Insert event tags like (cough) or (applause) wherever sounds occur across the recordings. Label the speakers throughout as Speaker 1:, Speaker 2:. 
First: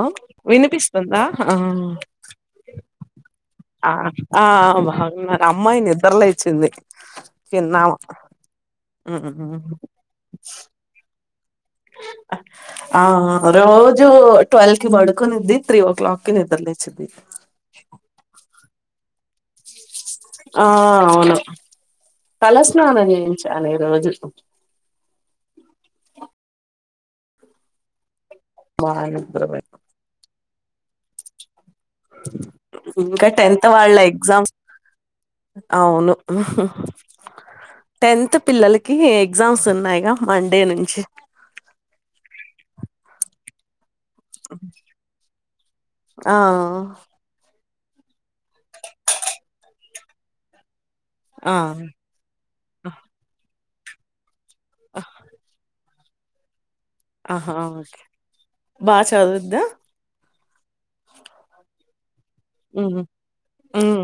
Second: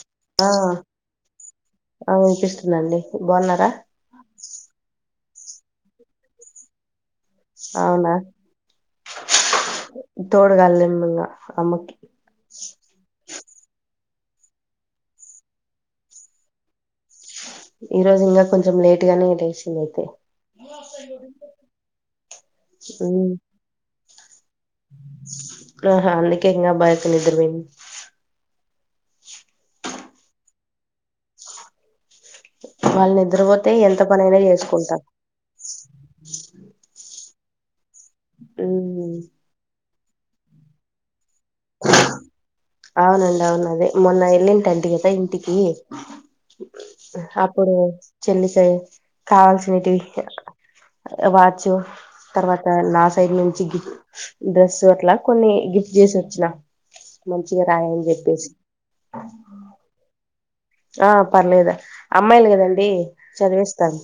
Speaker 1: ఆ వినిపిస్తుందా ఆ
Speaker 2: ఆ వినిపిస్తుందండి బాగున్నారా
Speaker 1: ఆ ఆ బాగున్నారు అమ్మాయి నిద్రలేచ్చింది తిన్నము
Speaker 2: అవునా
Speaker 1: హు
Speaker 2: తోడుగాలేం ఇంగా అమ్మకి
Speaker 1: ఆ ఆ రోజ్ జు ట్వెల్వ్ కి పడుకునింది త్రీ ఓ క్లాక్ కి నిద్ర లేచిద్ది
Speaker 2: ఈ రోజు ఇంకా కొంచెం లేటు గానే తెసింది
Speaker 1: ఆ అవును తలస్నానం
Speaker 2: ఉమ్
Speaker 1: చేయించాలి ఈ రోజు
Speaker 2: ఆహా అందుకే ఇంగ భయకు నిద్రపోఇంది
Speaker 1: మా నిద్ర పో
Speaker 2: వాళ్ళు
Speaker 1: ఇంకా టెన్త్
Speaker 2: నిద్రపోతే
Speaker 1: వాళ్ళ
Speaker 2: ఎంత పనైనా
Speaker 1: ఎగ్జామ్
Speaker 2: చేసుకుంటా
Speaker 1: అవును టెన్త్ పిల్లలకి
Speaker 2: ఉమ్
Speaker 1: ఎగ్జామ్స్ ఉన్నాయిగా మండే నుంచి
Speaker 2: అవునండి అవును అదే మొన్న ఎల్లింటంటి కదా ఇంటికి
Speaker 1: ఆ
Speaker 2: అప్ ప్పుడు చెల్లిస కావాల్సినేటివి
Speaker 1: ఆ
Speaker 2: వాచ్ తర్వాత నా సైడ్ నుంచి గిఫ్ డ్రెస్ అట్లా కొన్ని గిఫ్ చేస్ వచ్చిన
Speaker 1: ఆహా
Speaker 2: మంచిగా
Speaker 1: ఓకే
Speaker 2: రాయని చెప్పేసి
Speaker 1: బాగా చదువుద్దా
Speaker 2: ఆ పర్లేదు అమ్మాయిలు కదండి
Speaker 1: ఉమ్.
Speaker 2: చదివిస్తాను
Speaker 1: ఉమ్.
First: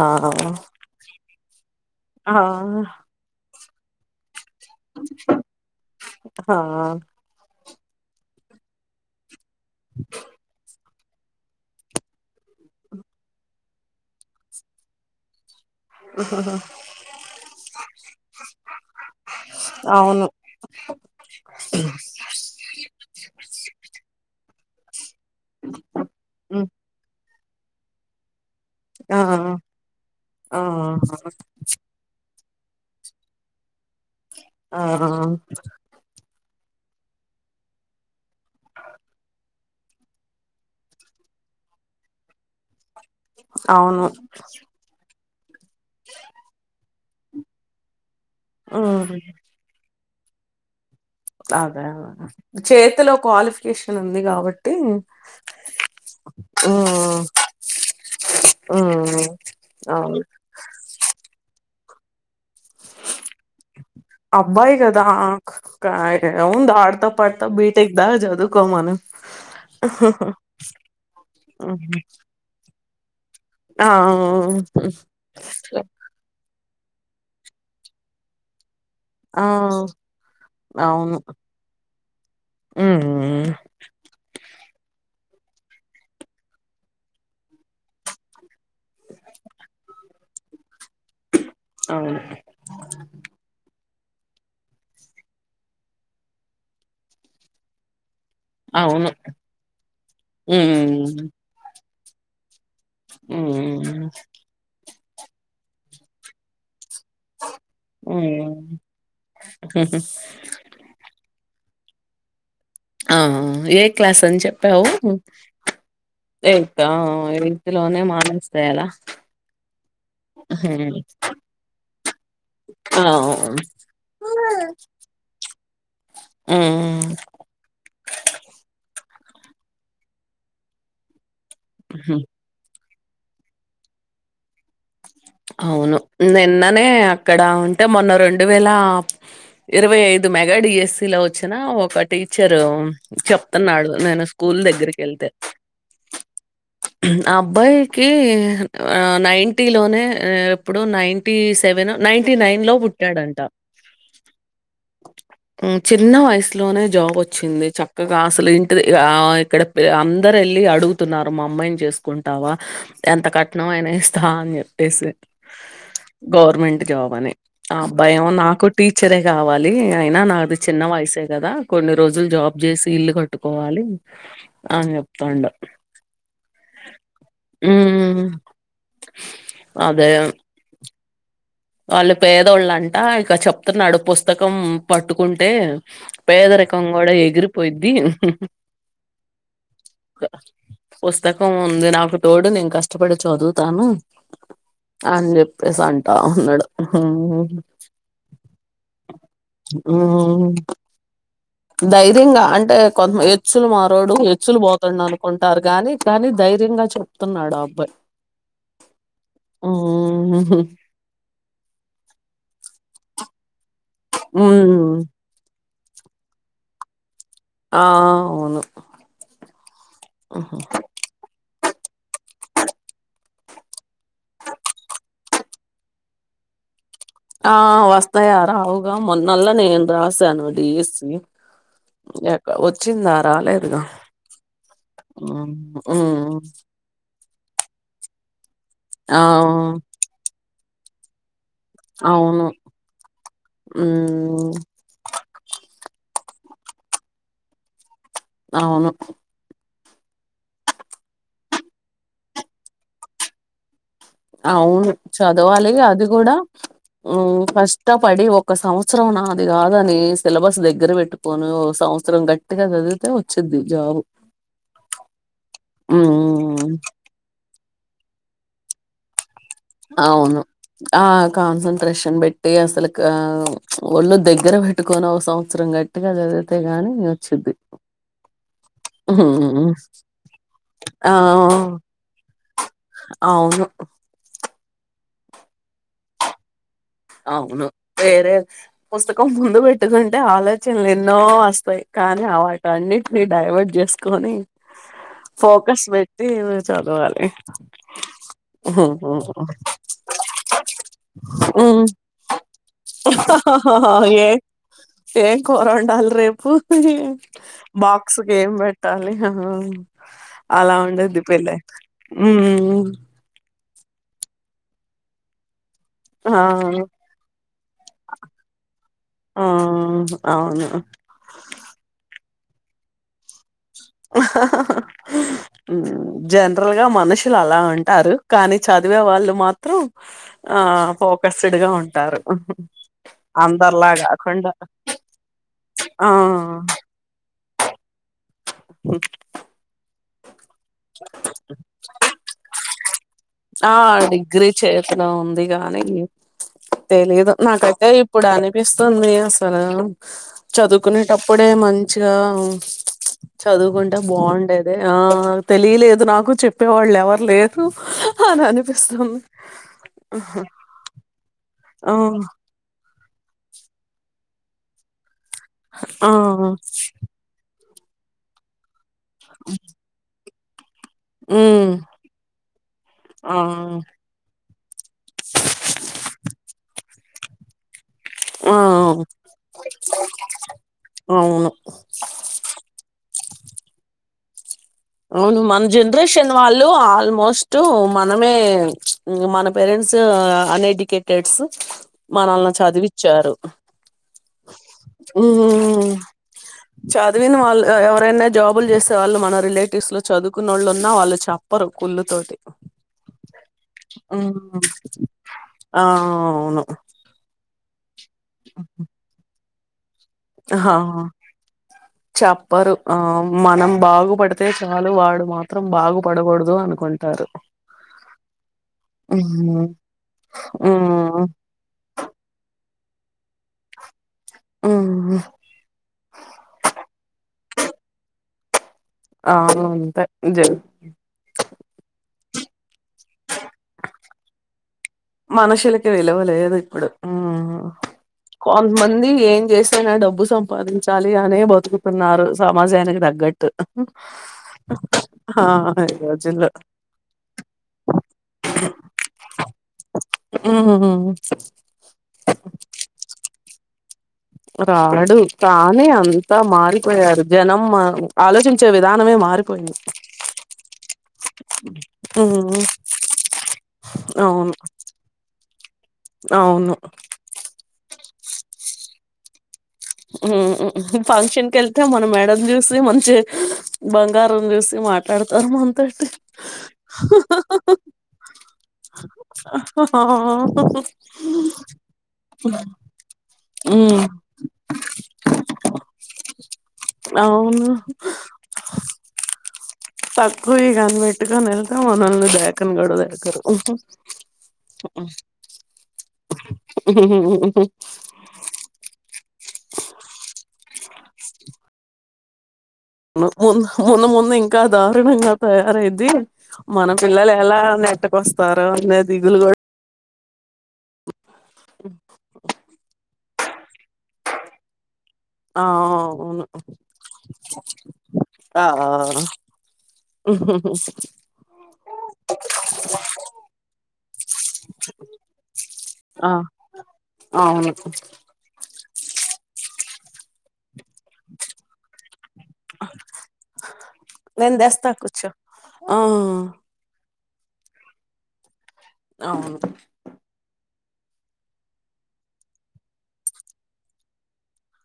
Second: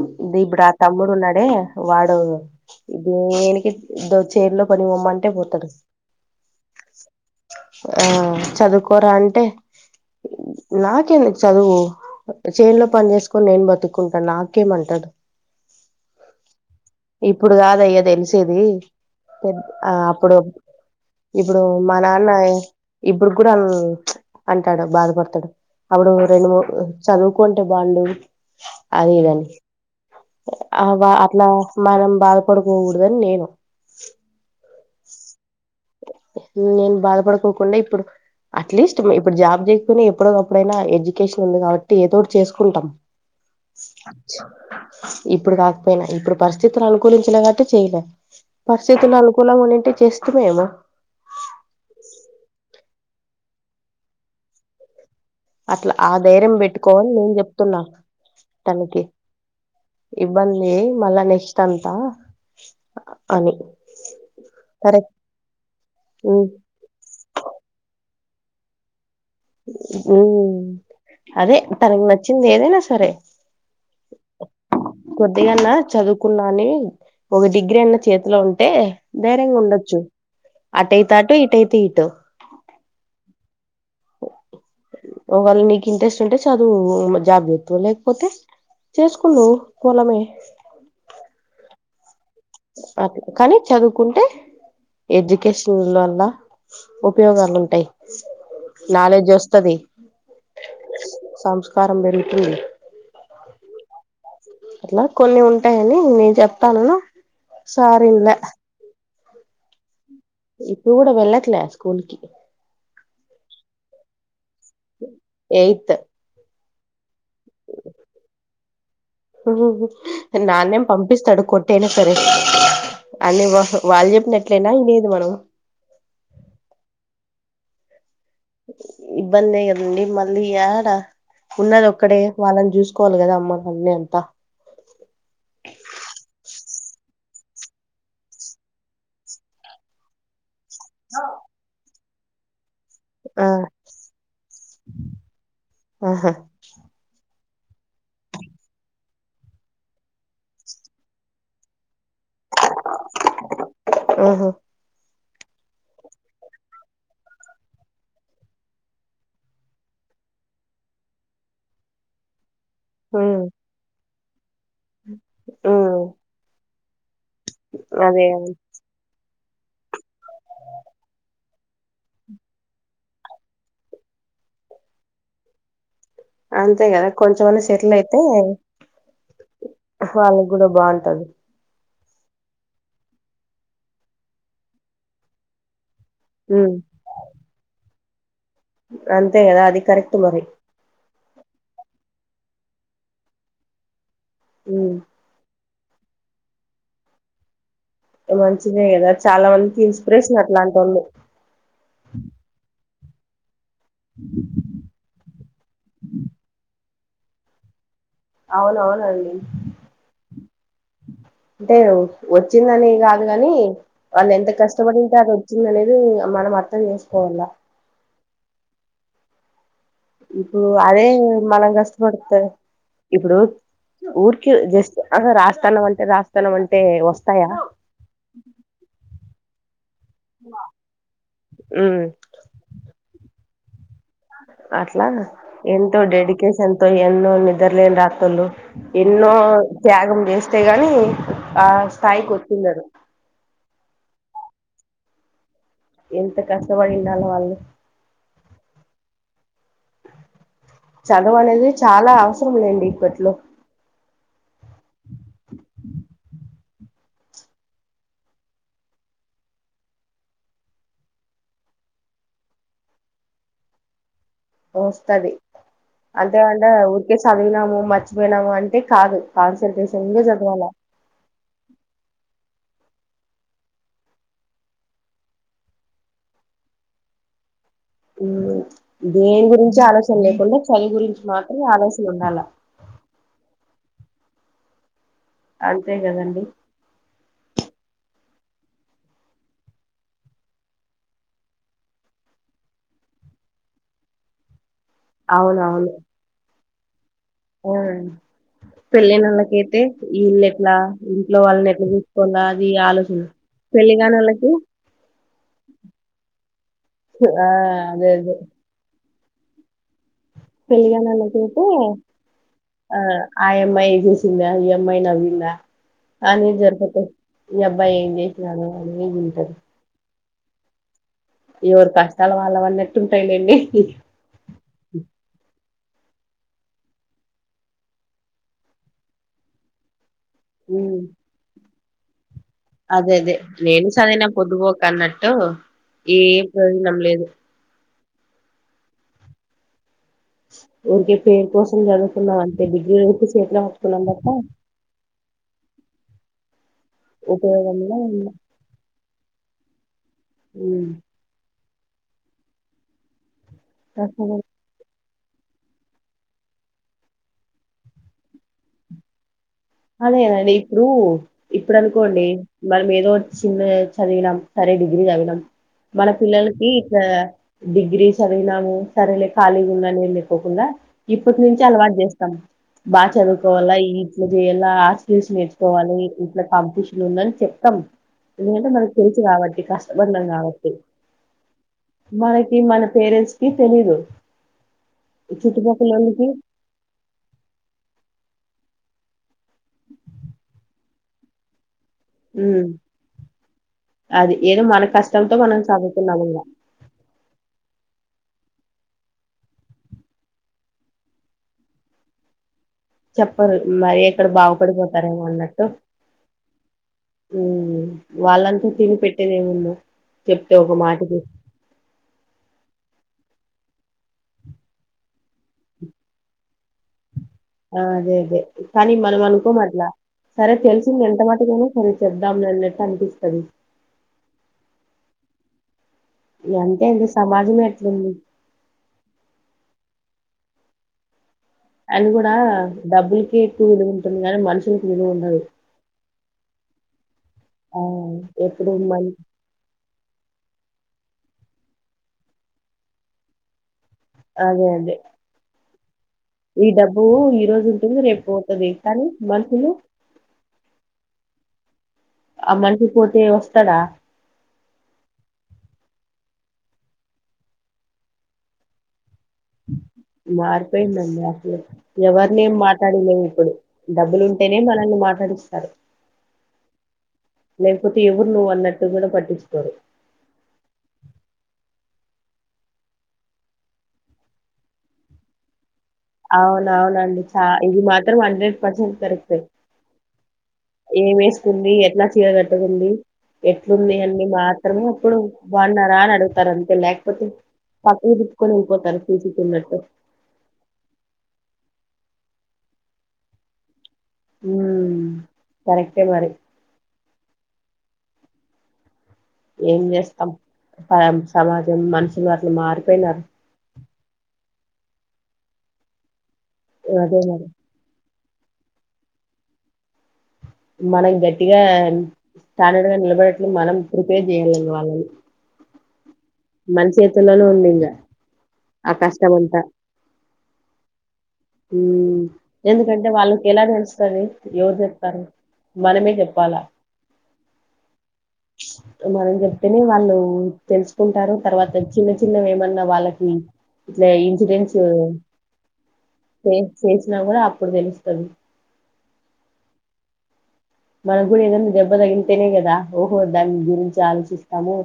Speaker 1: ఆ
Speaker 2: ఇది ఇప్పుడు ఆ తమ్ముడు ఉన్నాడే వాడు
Speaker 1: ఆ
Speaker 2: దేనికి చేరులో పనికిపోమ్మంటే పోతాడు
Speaker 1: ఆ
Speaker 2: ఆ చదువుకోరా అంటే నాకే చదువు చేనులో పని చేసుకొని నేను బతుకుంటాను నాకేమంటదు
Speaker 1: ఆఓహహ
Speaker 2: ఇప్పుడు కాదయ్యా తెలిసేది పెద్ద ఆ
Speaker 1: అవును
Speaker 2: అప్పుడు ఇప్పుడు మా నాన్న ఇప్పుడు కూడా అంటాడు బాధపడతాడు అప్పుడు రెండు మూ
Speaker 1: ఉమ్
Speaker 2: చదువుకుంటే బాగుడు
Speaker 1: ఆ
Speaker 2: అదిదని ఆ వా అట్లా మనం బల్ కొడుకుకూడదని నేను
Speaker 1: ఆ
Speaker 2: నేను బాధపడుకోకుండా ఇప్పుడు అట్లీస్ట్ ఇప్పుడు జాబ్ చేయకకునే ఎప్పుడ ఒకప్పుడైనా ఎడ్యుకేషన్ ఉంది కాబట్టి ఏదోటి చేసుకుంటాం
Speaker 1: అవును
Speaker 2: ఇప్పుడు కాకపోయినా ఇప్పుడు పరిస్థితులు అనుకు కులించలే కాట్టి చేయలే
Speaker 1: ఓ
Speaker 2: ంటే చేస్తుమేమో
Speaker 1: అదే అద చేతిలో క్వాలిఫికేషన్ ఉంది కాబట్టి
Speaker 2: అట్లా ఆ ధైర్యం పెట్టుకోవని నేను చెప్తున్నా తనకి
Speaker 1: ఉమ్ అవును
Speaker 2: ఇబ్బంది మళ్ళ నెస్ట్ అంత అని
Speaker 1: అబ్బాయి కదా
Speaker 2: కరెక్ట్ ఉమ్
Speaker 1: ఉంద ఆడతా పాడతా బీటెకి దా జ ఎ కను
Speaker 2: ఉ అదే
Speaker 1: ఉమ్,
Speaker 2: తనకి నచ్చింది ఏదైనా సరే
Speaker 1: ఆ
Speaker 2: కొద్దిగాన్న చదువుకున్నాని ఒక డిగ్రీ అయిన్న చేతిలో ఉంటే
Speaker 1: ఆ
Speaker 2: దేరండొచ్చు
Speaker 1: అవును
Speaker 2: ఆటైతేాట ఇటైతే ఇట
Speaker 1: ఉమ్
Speaker 2: ఒకవాళ్ళ నీకు ఇంట్రెస్ట్ ఉంటే చ చదువు జాబ్ చెతు లేకపోతే చేసుకున్నావు మూలమే
Speaker 1: అవును
Speaker 2: అ కానీ చదువు కుంటే ఎడ్యుకేషన్ వల్ల ఉపయోగాలు ఉంటాయి
Speaker 1: అవును
Speaker 2: నాలెడ్జ్ వస్తుంది
Speaker 1: ఉమ్
Speaker 2: సంస్కారం పెరుగుతుంది
Speaker 1: ఉమ్ ఉమ్
Speaker 2: అట్లా కొన్ని ఉంటాయని నేను చెప్తానన్నా సార్ ఇన్లే
Speaker 1: ఉహూ హు
Speaker 2: ఇప్పు కూడా వెళ్ళట్లే స్కూల్కి
Speaker 1: ఆ ఏ క్లాస్ అని చెప్పావు టెన్త్ ఆ ఎయిత్ లోనే మానేస్తే ఎలా
Speaker 2: ఉహూ హు నన్నేం పంపిస్తస్తాడు కొట్టయిన సరే
Speaker 1: ఆ
Speaker 2: అని వాళ్ళు చెప్పినట్లయినా ఇ లేదు మనం
Speaker 1: ఉహు
Speaker 2: ఇబ్బంది కదండి మళ్ళీ ఆడ ఉన్నది
Speaker 1: హుహు.
Speaker 2: ఒక్కడే వాళ్ళని చూసుకు కోల్గాద అమ్మ కే అంత
Speaker 1: మే అక్కడ ఉంటే మొన్న రెండు వేల ఇరవై ఐదు మే ఏ డి ఎస్ సి లో వచ్చినా ఒక టీచరు
Speaker 2: ఆ
Speaker 1: చెప్తున్నాడు నేను స్కూల్ దగ్గరికి వెళ్తే
Speaker 2: ఆహా
Speaker 1: ఉహూ ఆ అబ్బాయికి నైటీ లోనే ఎప్పుడు నైన్టీ సెవెన్ నైన్టీ నైన్ లో పుట్టాడంట
Speaker 2: ఆహా
Speaker 1: చిన్న వయసులోనే జాబ్ వచ్చింది చక్కగా అసలు ఇంటి ఆ ఇక్కడ అందర వెళ్ళి అడుగుతున్నారు మా అమ్మాయిని చేసుకుంటావా ఎంత
Speaker 2: ఉమ్
Speaker 1: కఠనంమయిన ఇస్తా అని చెప్పేసి
Speaker 2: ఉమ్
Speaker 1: గవర్నమెంట్ జాబ్ అని ఆ
Speaker 2: అదే
Speaker 1: భయంము నాకు టీచరే కావాలి అయినా నాది చిన్న వయసే కదా కొన్ని రోజులు జాబ్ చేసి ఇల్లు కట్టుకోవాలి ఆ చెప్తాండు
Speaker 2: అంతే కదా కొంచెమన్నా సెటిల్ అయితే
Speaker 1: హ్మ్. అదే
Speaker 2: వాళ్ళకి కూడా బాగుంటది
Speaker 1: వాళ్ళు పేదోళ్ళంట ఇక చెప్తున్నాడు పుస్తకం పట్టుకుంటే
Speaker 2: ఉమ్
Speaker 1: పేదరికం కూడా ఎగిరిపోయిద్ది ఉహూ హు
Speaker 2: అంతే కదా అది కరెక్ట్ మరి
Speaker 1: పుస్తకం ఉంది నాకు తోడు నేను కష్టపడి చదువుతాను
Speaker 2: ఉమ్
Speaker 1: అని చెప్ ఫల్స్ అంటా ఉన్నాడు ఉహూ హు
Speaker 2: మంచిదే కదా చాలా మందికి ఇన్స్పిరేషన్ అట్లాంటోళ్లు
Speaker 1: ధైర్యంగా అంటే కొంత హెచ్చులు మారోడు హెచ్చులు పోతుడు అనుకుంటారు గాని కానీ ధైర్యంగా చె తున్నాడు ఆ అబ్బాయి
Speaker 2: అవునవునండి అంటే వచ్చిందని కాదు కాని వాళ్ళు ఎంత
Speaker 1: ఉమ్
Speaker 2: కష్టపడింటే అది వచ్చింది అనేది మనం అర్థం చేసుం
Speaker 1: ఆ అవును
Speaker 2: ఇప్పుడు అదే మనం గుడితే ఇప్పుడు ఊరికే జస్ట్ ఆహా రాస్తాన అంటే రాస్తానంటే
Speaker 1: ఆ వస్తాయా రావుగా మొన్నల్లా నేను రాసాను డీఎసి
Speaker 2: ఉమ్
Speaker 1: ఎక వచ్చిందా రాలేదుగా
Speaker 2: అట్లా
Speaker 1: ఉమ్
Speaker 2: ఎంతో
Speaker 1: ఉమ్,
Speaker 2: డెడికేషన్ తో ఎన్నో నిద్రలేని రాత్రుళ్ళు
Speaker 1: ఆ
Speaker 2: ఎన్నో త్యాగం చేస్తే గాని ఆ స్థాయికి వచ్చుండడు
Speaker 1: ఉహు
Speaker 2: ఎంత కష్టపడి ఉండాలే వాళ్ళు
Speaker 1: అవును
Speaker 2: చదువు అనేది చాలా అవసరం లేండి ఇప్పట్లో
Speaker 1: అవును చదవాలి అది కూడా కష్టపడి ఒక సంవత్సరం నాది కాదని సిలబస్ దగ్గర పెట్టుకొని సంవత్సరం గట్టిగా చదివితే వచ్చిది జాబ్
Speaker 2: వస్తది అంతే అంటే
Speaker 1: మ్
Speaker 2: ఉఊరికే చదివినాము మర్చిపోయినాము అంటే కాదు కాన్సన్ట్రేషన్ గా
Speaker 1: అవును
Speaker 2: చదవాలా
Speaker 1: ఆ కాన్సన్ట్రేషన్ బట్టి అ అసలు ఒళ్ళు దగ్గర పెట్టుకొని ఒక సంవత్సరం గట్టిగా చదివితే ని వచ్చిద్ది
Speaker 2: హు దేని గురించి ఆలోచన లేకుండా చదువు గురించి మాత్రమే ఆలోచన ఉండాల
Speaker 1: అవు
Speaker 2: అంతే కదండి
Speaker 1: అవును వేరే పుస్తకం ముందు పెట్టుకుంటే ఆలోచనలు ఎన్నో వస్తాయి కానీ ఆ వాటన్నిటిని డైవర్ట్ చేసుకొని ఫోకస్
Speaker 2: అవునవును
Speaker 1: పెట్టి ఊ చదవాలి
Speaker 2: ఆ పెళ్ళినళ్ళకైతే వీళ్ళు ఎట్లా ఇంట్లో వాళ్లు
Speaker 1: ఉమ్
Speaker 2: ఎట్లా లా అది ఆలోచి పెళ్లిగని
Speaker 1: ఏ
Speaker 2: వాళ్ళకి
Speaker 1: ఏం కూర వండాలి రేపు
Speaker 2: ఆ అదే
Speaker 1: బాక్స్
Speaker 2: అదే
Speaker 1: ఏం పెట్టాలి అ అలా ఉండద్ది పెళ్ళ
Speaker 2: పెళ్లిగానోళ్ళకైతే
Speaker 1: ఉహు హు
Speaker 2: ఆ ఆ అమ్మాయి చూసిందా ఈ అమ్మాయి నవ్విందా
Speaker 1: ఆ
Speaker 2: అనే జరపిపోతాది ఈ అబ్బాయి ఏం చేసినాడు చదివే
Speaker 1: ఆ
Speaker 2: ఉంటది
Speaker 1: అవును
Speaker 2: ఎవరి కష్టాలు వాళ్ళవన్నీ ఎట్టు ఉంటాయిలేండి
Speaker 1: (inaudible) హు జనరల్ గా మనుషులు అలా అంటారు కానీ చదివే వాళ్ళు మాత్రం ఆ ఫోకస్డ్ గా ఉంటారు
Speaker 2: అదే అదే నేను
Speaker 1: అందరిలా
Speaker 2: సదైన
Speaker 1: కాకుండా
Speaker 2: పొద్దుపో క అన్నట్టు
Speaker 1: ఆ
Speaker 2: ఏం ప్రయోజనం లేదు
Speaker 1: హ
Speaker 2: ఊరికే పేరు కోసం చదువుకున్నాం అంటే డిగ్రీలొస్తే చేతిలో పట్టుకున్నాం పట్ట
Speaker 1: పనైంది తెలీదు నాకైతే
Speaker 2: ఉన్న
Speaker 1: ఇప్పుడు అనిపిస్తుంది అసలు
Speaker 2: ఉమ్
Speaker 1: చదువుకునేటప్పుడే మంచి చిగా చదువుకుంటే
Speaker 2: అసలు
Speaker 1: బాగుండేది ఆ తెలీలేదు నాకు చెప్పేవాళ్ళు ఎవరు లేరు అని అనిపిస్తుంది
Speaker 2: అదే అదే ఇప్పుడు ఇప్పుడు
Speaker 1: ఆ
Speaker 2: అనుకోండి మనమేదో చిన్న చదివినాం సరే డిగ్రీ చదివినాం మన
Speaker 1: ఆ
Speaker 2: పిల్లలకి ఇట్లా డిగ్రీస్ చదివినాము సరేలే ఖాళీగా ఉందనే లేకోకుండా ఇప్పటి నుంచి
Speaker 1: హ్మ్
Speaker 2: అలవాటు చేస్తాం బాగా
Speaker 1: ఆ
Speaker 2: చదువుకోవాలా ఈ ఇట్లు ఎలా ఆ స్కిల్స్ నేర్చుకోవాలి ఇంట్లో కాంపిటీషన్ ఉందని చెప్తాం
Speaker 1: ఆ
Speaker 2: ఎందుకంటే మనకు తెలుసు కాబట్టి కష్టపడినాం కాబట్టి
Speaker 1: అవును
Speaker 2: మనకి మన పేరెంట్స్ కి తెలీదు
Speaker 1: అవును మన
Speaker 2: చుట్టుపక్కల వాళ్ళకి
Speaker 1: జనరేషన్ వాళ్ళు ఆల్మోస్ట్ మనమే ఇంక మన పేరెంట్స్ అన్ఎడ్యుకేటెడ్స్ మనల్ని
Speaker 2: ఉమ్
Speaker 1: చదివిచ్చారు
Speaker 2: అది ఏదో మన కష్టంతో మనం
Speaker 1: ఉమ్మ్
Speaker 2: చదువుతున్నాము ఇంగ
Speaker 1: చదివిన వాళ్ ఎవరైన జాబులు చేసే వాళ్ళు మన రిలేటివ్స్ లో చదువుకున్న వాళ్ళు ఉన్నా వాళ్ళు చెప్పరు కుళ్ళు తోటి
Speaker 2: చెప్పరు మరి ఎక్కడ బాగుపడిపోతారేమో అన్నట్టు
Speaker 1: ఆ అవును
Speaker 2: వాళ్ళంతా తిని పెట్టేదమున్నా
Speaker 1: హా చెప్పరు ఆ మనం బాగుపడితే చాలు వాడు మాత్రం బాగుపడకూడదు అనుకుంటారు
Speaker 2: ఆ అదే అదే కానీ మనం
Speaker 1: హ్మ్
Speaker 2: అనుకోమట్లా సరే తెలిసింది ఎంత
Speaker 1: హ్మ్
Speaker 2: మటుకును సరె చెబ్దం లే అన్నట్టు అనిపిస్తది
Speaker 1: ఆ
Speaker 2: అంతేఅండి సమాజమే అట్లుంది
Speaker 1: ఆ అవును అంతే జ
Speaker 2: అది కూడా డబ్బులక ఎక్కువ విలువ ఉంటుంది గానీ మనుషుల
Speaker 1: మనుషులకి విలువ లేదు ఇప్పుడు ఉమ్
Speaker 2: ఆ ఎప్పుడు మన
Speaker 1: కొంతమంది ఏం చేస్తే నా డబ్బు సంపాదించు చాలి అనే బతుకుతున్నారు సమాజానికి తగ్గట్టు
Speaker 2: అదే అండి
Speaker 1: ఆ ఈ రోజుల్లో
Speaker 2: ఈ డబ్బు ఈరోజు ఉంటుంది రేపు పోతది కానీ మనుషులు
Speaker 1: ఊమ్
Speaker 2: అ మనిషి పోతే వస్తాడా
Speaker 1: రాడు తానే అంతా మారిపోయారు జనం ఆలోచించే విధానమే మా మారిపోయింది
Speaker 2: మారిపోయిందండి అసలు ఎవరినేమ్
Speaker 1: హ్మ్
Speaker 2: మాట్లాడలేము ఇప్పుడు డబ్బులు
Speaker 1: అవును
Speaker 2: ఉంటేనే మనల్ని మాట్లాడిస్తారు
Speaker 1: అవును
Speaker 2: లేకపోతే ఎవరు నువ్వు అన్నట్టు కూడా పట్టించుకోరు
Speaker 1: ఉ ఫంక్షన్ కెళ్తే మన మెడని చూసి మంచి బంగారం చూసి మాట్లాడుతాము
Speaker 2: అవునవునండి చ ఇది మాత్రం హండ్రెడ్ పర్సెంట్ కరెక్టే ఏం వేసుకుంది ఎట్లా చీర కట్టుకుంది ఎట్లుంది
Speaker 1: ఉమ్
Speaker 2: అన్ని మాత్రమే అప్పుడు బాగున్నారా అని అడుగుతారు అంతే లేకపోతే
Speaker 1: అవును
Speaker 2: పక్కకి తిప్పుకొని వెల్లిపోతారు చూసి చూడనట్టు
Speaker 1: కని పెట్టుకొని వెళ్కా మనళ్ళ దాకని గుడ దేకారు
Speaker 2: ఉమ్ కరెక్టే మరి
Speaker 1: హా హా
Speaker 2: ఏం చేస్తాం సమాజం మనిషి అట్ల మారి
Speaker 1: మున్ మున్న ముందు ముందూ ఇంకా దారుణంగా తయారైది మన
Speaker 2: అదే
Speaker 1: పిల్లలు
Speaker 2: మరి
Speaker 1: ఎలా నెట్టకొస్తారో అన్న దిగులు కూడా
Speaker 2: మనం గట్టిగా స్టాండర్డ్ గా నిలబడట్లు మనం ప్రిపేర్ చేయలని వాళ్ళని
Speaker 1: ఆ అవును
Speaker 2: మన చేతుల్లోనే ఉంది ఇంకా
Speaker 1: ఆ
Speaker 2: కష్టం అంతా
Speaker 1: ఉహుహు
Speaker 2: ఎందుకంటే వాళ్ళకి ఎలా తెలుస్తుంది ఎవరు చెప్తారు మనమే
Speaker 1: ఆ!
Speaker 2: చెప్పాలా
Speaker 1: అవును
Speaker 2: మనం చెప్తేనే వాళ్ళు తెలుసుకుంటారు తర్వాత చిన్న చిన్నవి ఏమన్నా వాళ్ళకి ఇట్ల
Speaker 1: నేను
Speaker 2: ఇన్సిడెన్స్
Speaker 1: తెస్తా కూర్చో ఆ
Speaker 2: చేసినా కూడా అప్పుడు తెలుస్తుంది
Speaker 1: అవును
Speaker 2: మనకు గుడ ఏదైన్నా దెబ్బ తగిలింటేనే కదా ఓహో దాని గురించి ఆలోచిస్త తము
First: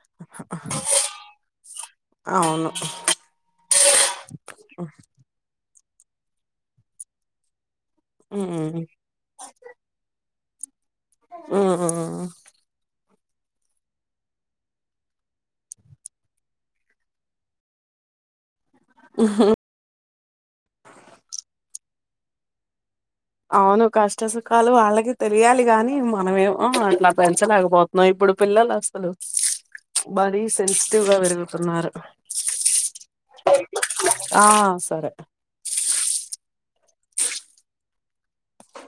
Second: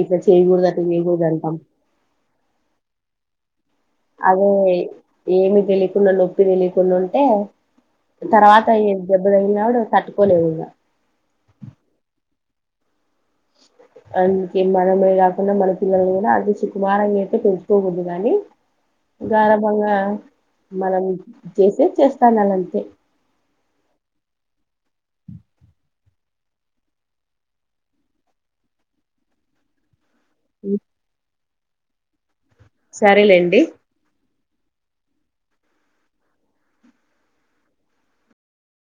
Speaker 2: ఇట్ల చేయకూడదు అట్లా చేకూదంటాం
Speaker 1: అవును
Speaker 2: అదే ఏమి తెలియకుండా నొప్పి తెలియకుండా ఉంటే తర్వాత
Speaker 1: మ్మ్
Speaker 2: దెబ్బలుయినప్పుడు తట్టుకోలేవు ఇగ
Speaker 1: ఆ ఆ
Speaker 2: అందుకే మనమే కాకుండా మన పిల్లల కూడా అతి సుకుమారంగా అయితే తెంచుకోకూడదు కానీ గారాబంగా మనం చేసే చేస్తా ఉండలే అంతే
Speaker 1: అవును కష్ట సుఖాలు వాళ్ళకి తెలియాలి గాని మనమేమ అట్లా పెంచలేకపోతున్నావు ఇప్పుడు ఇప్పుడు పిల్లలు అసలు మారీ సెన్సిటివ్ గా పెరుగుతున్నారు
Speaker 2: సరేలేండి
Speaker 1: ఆ సరే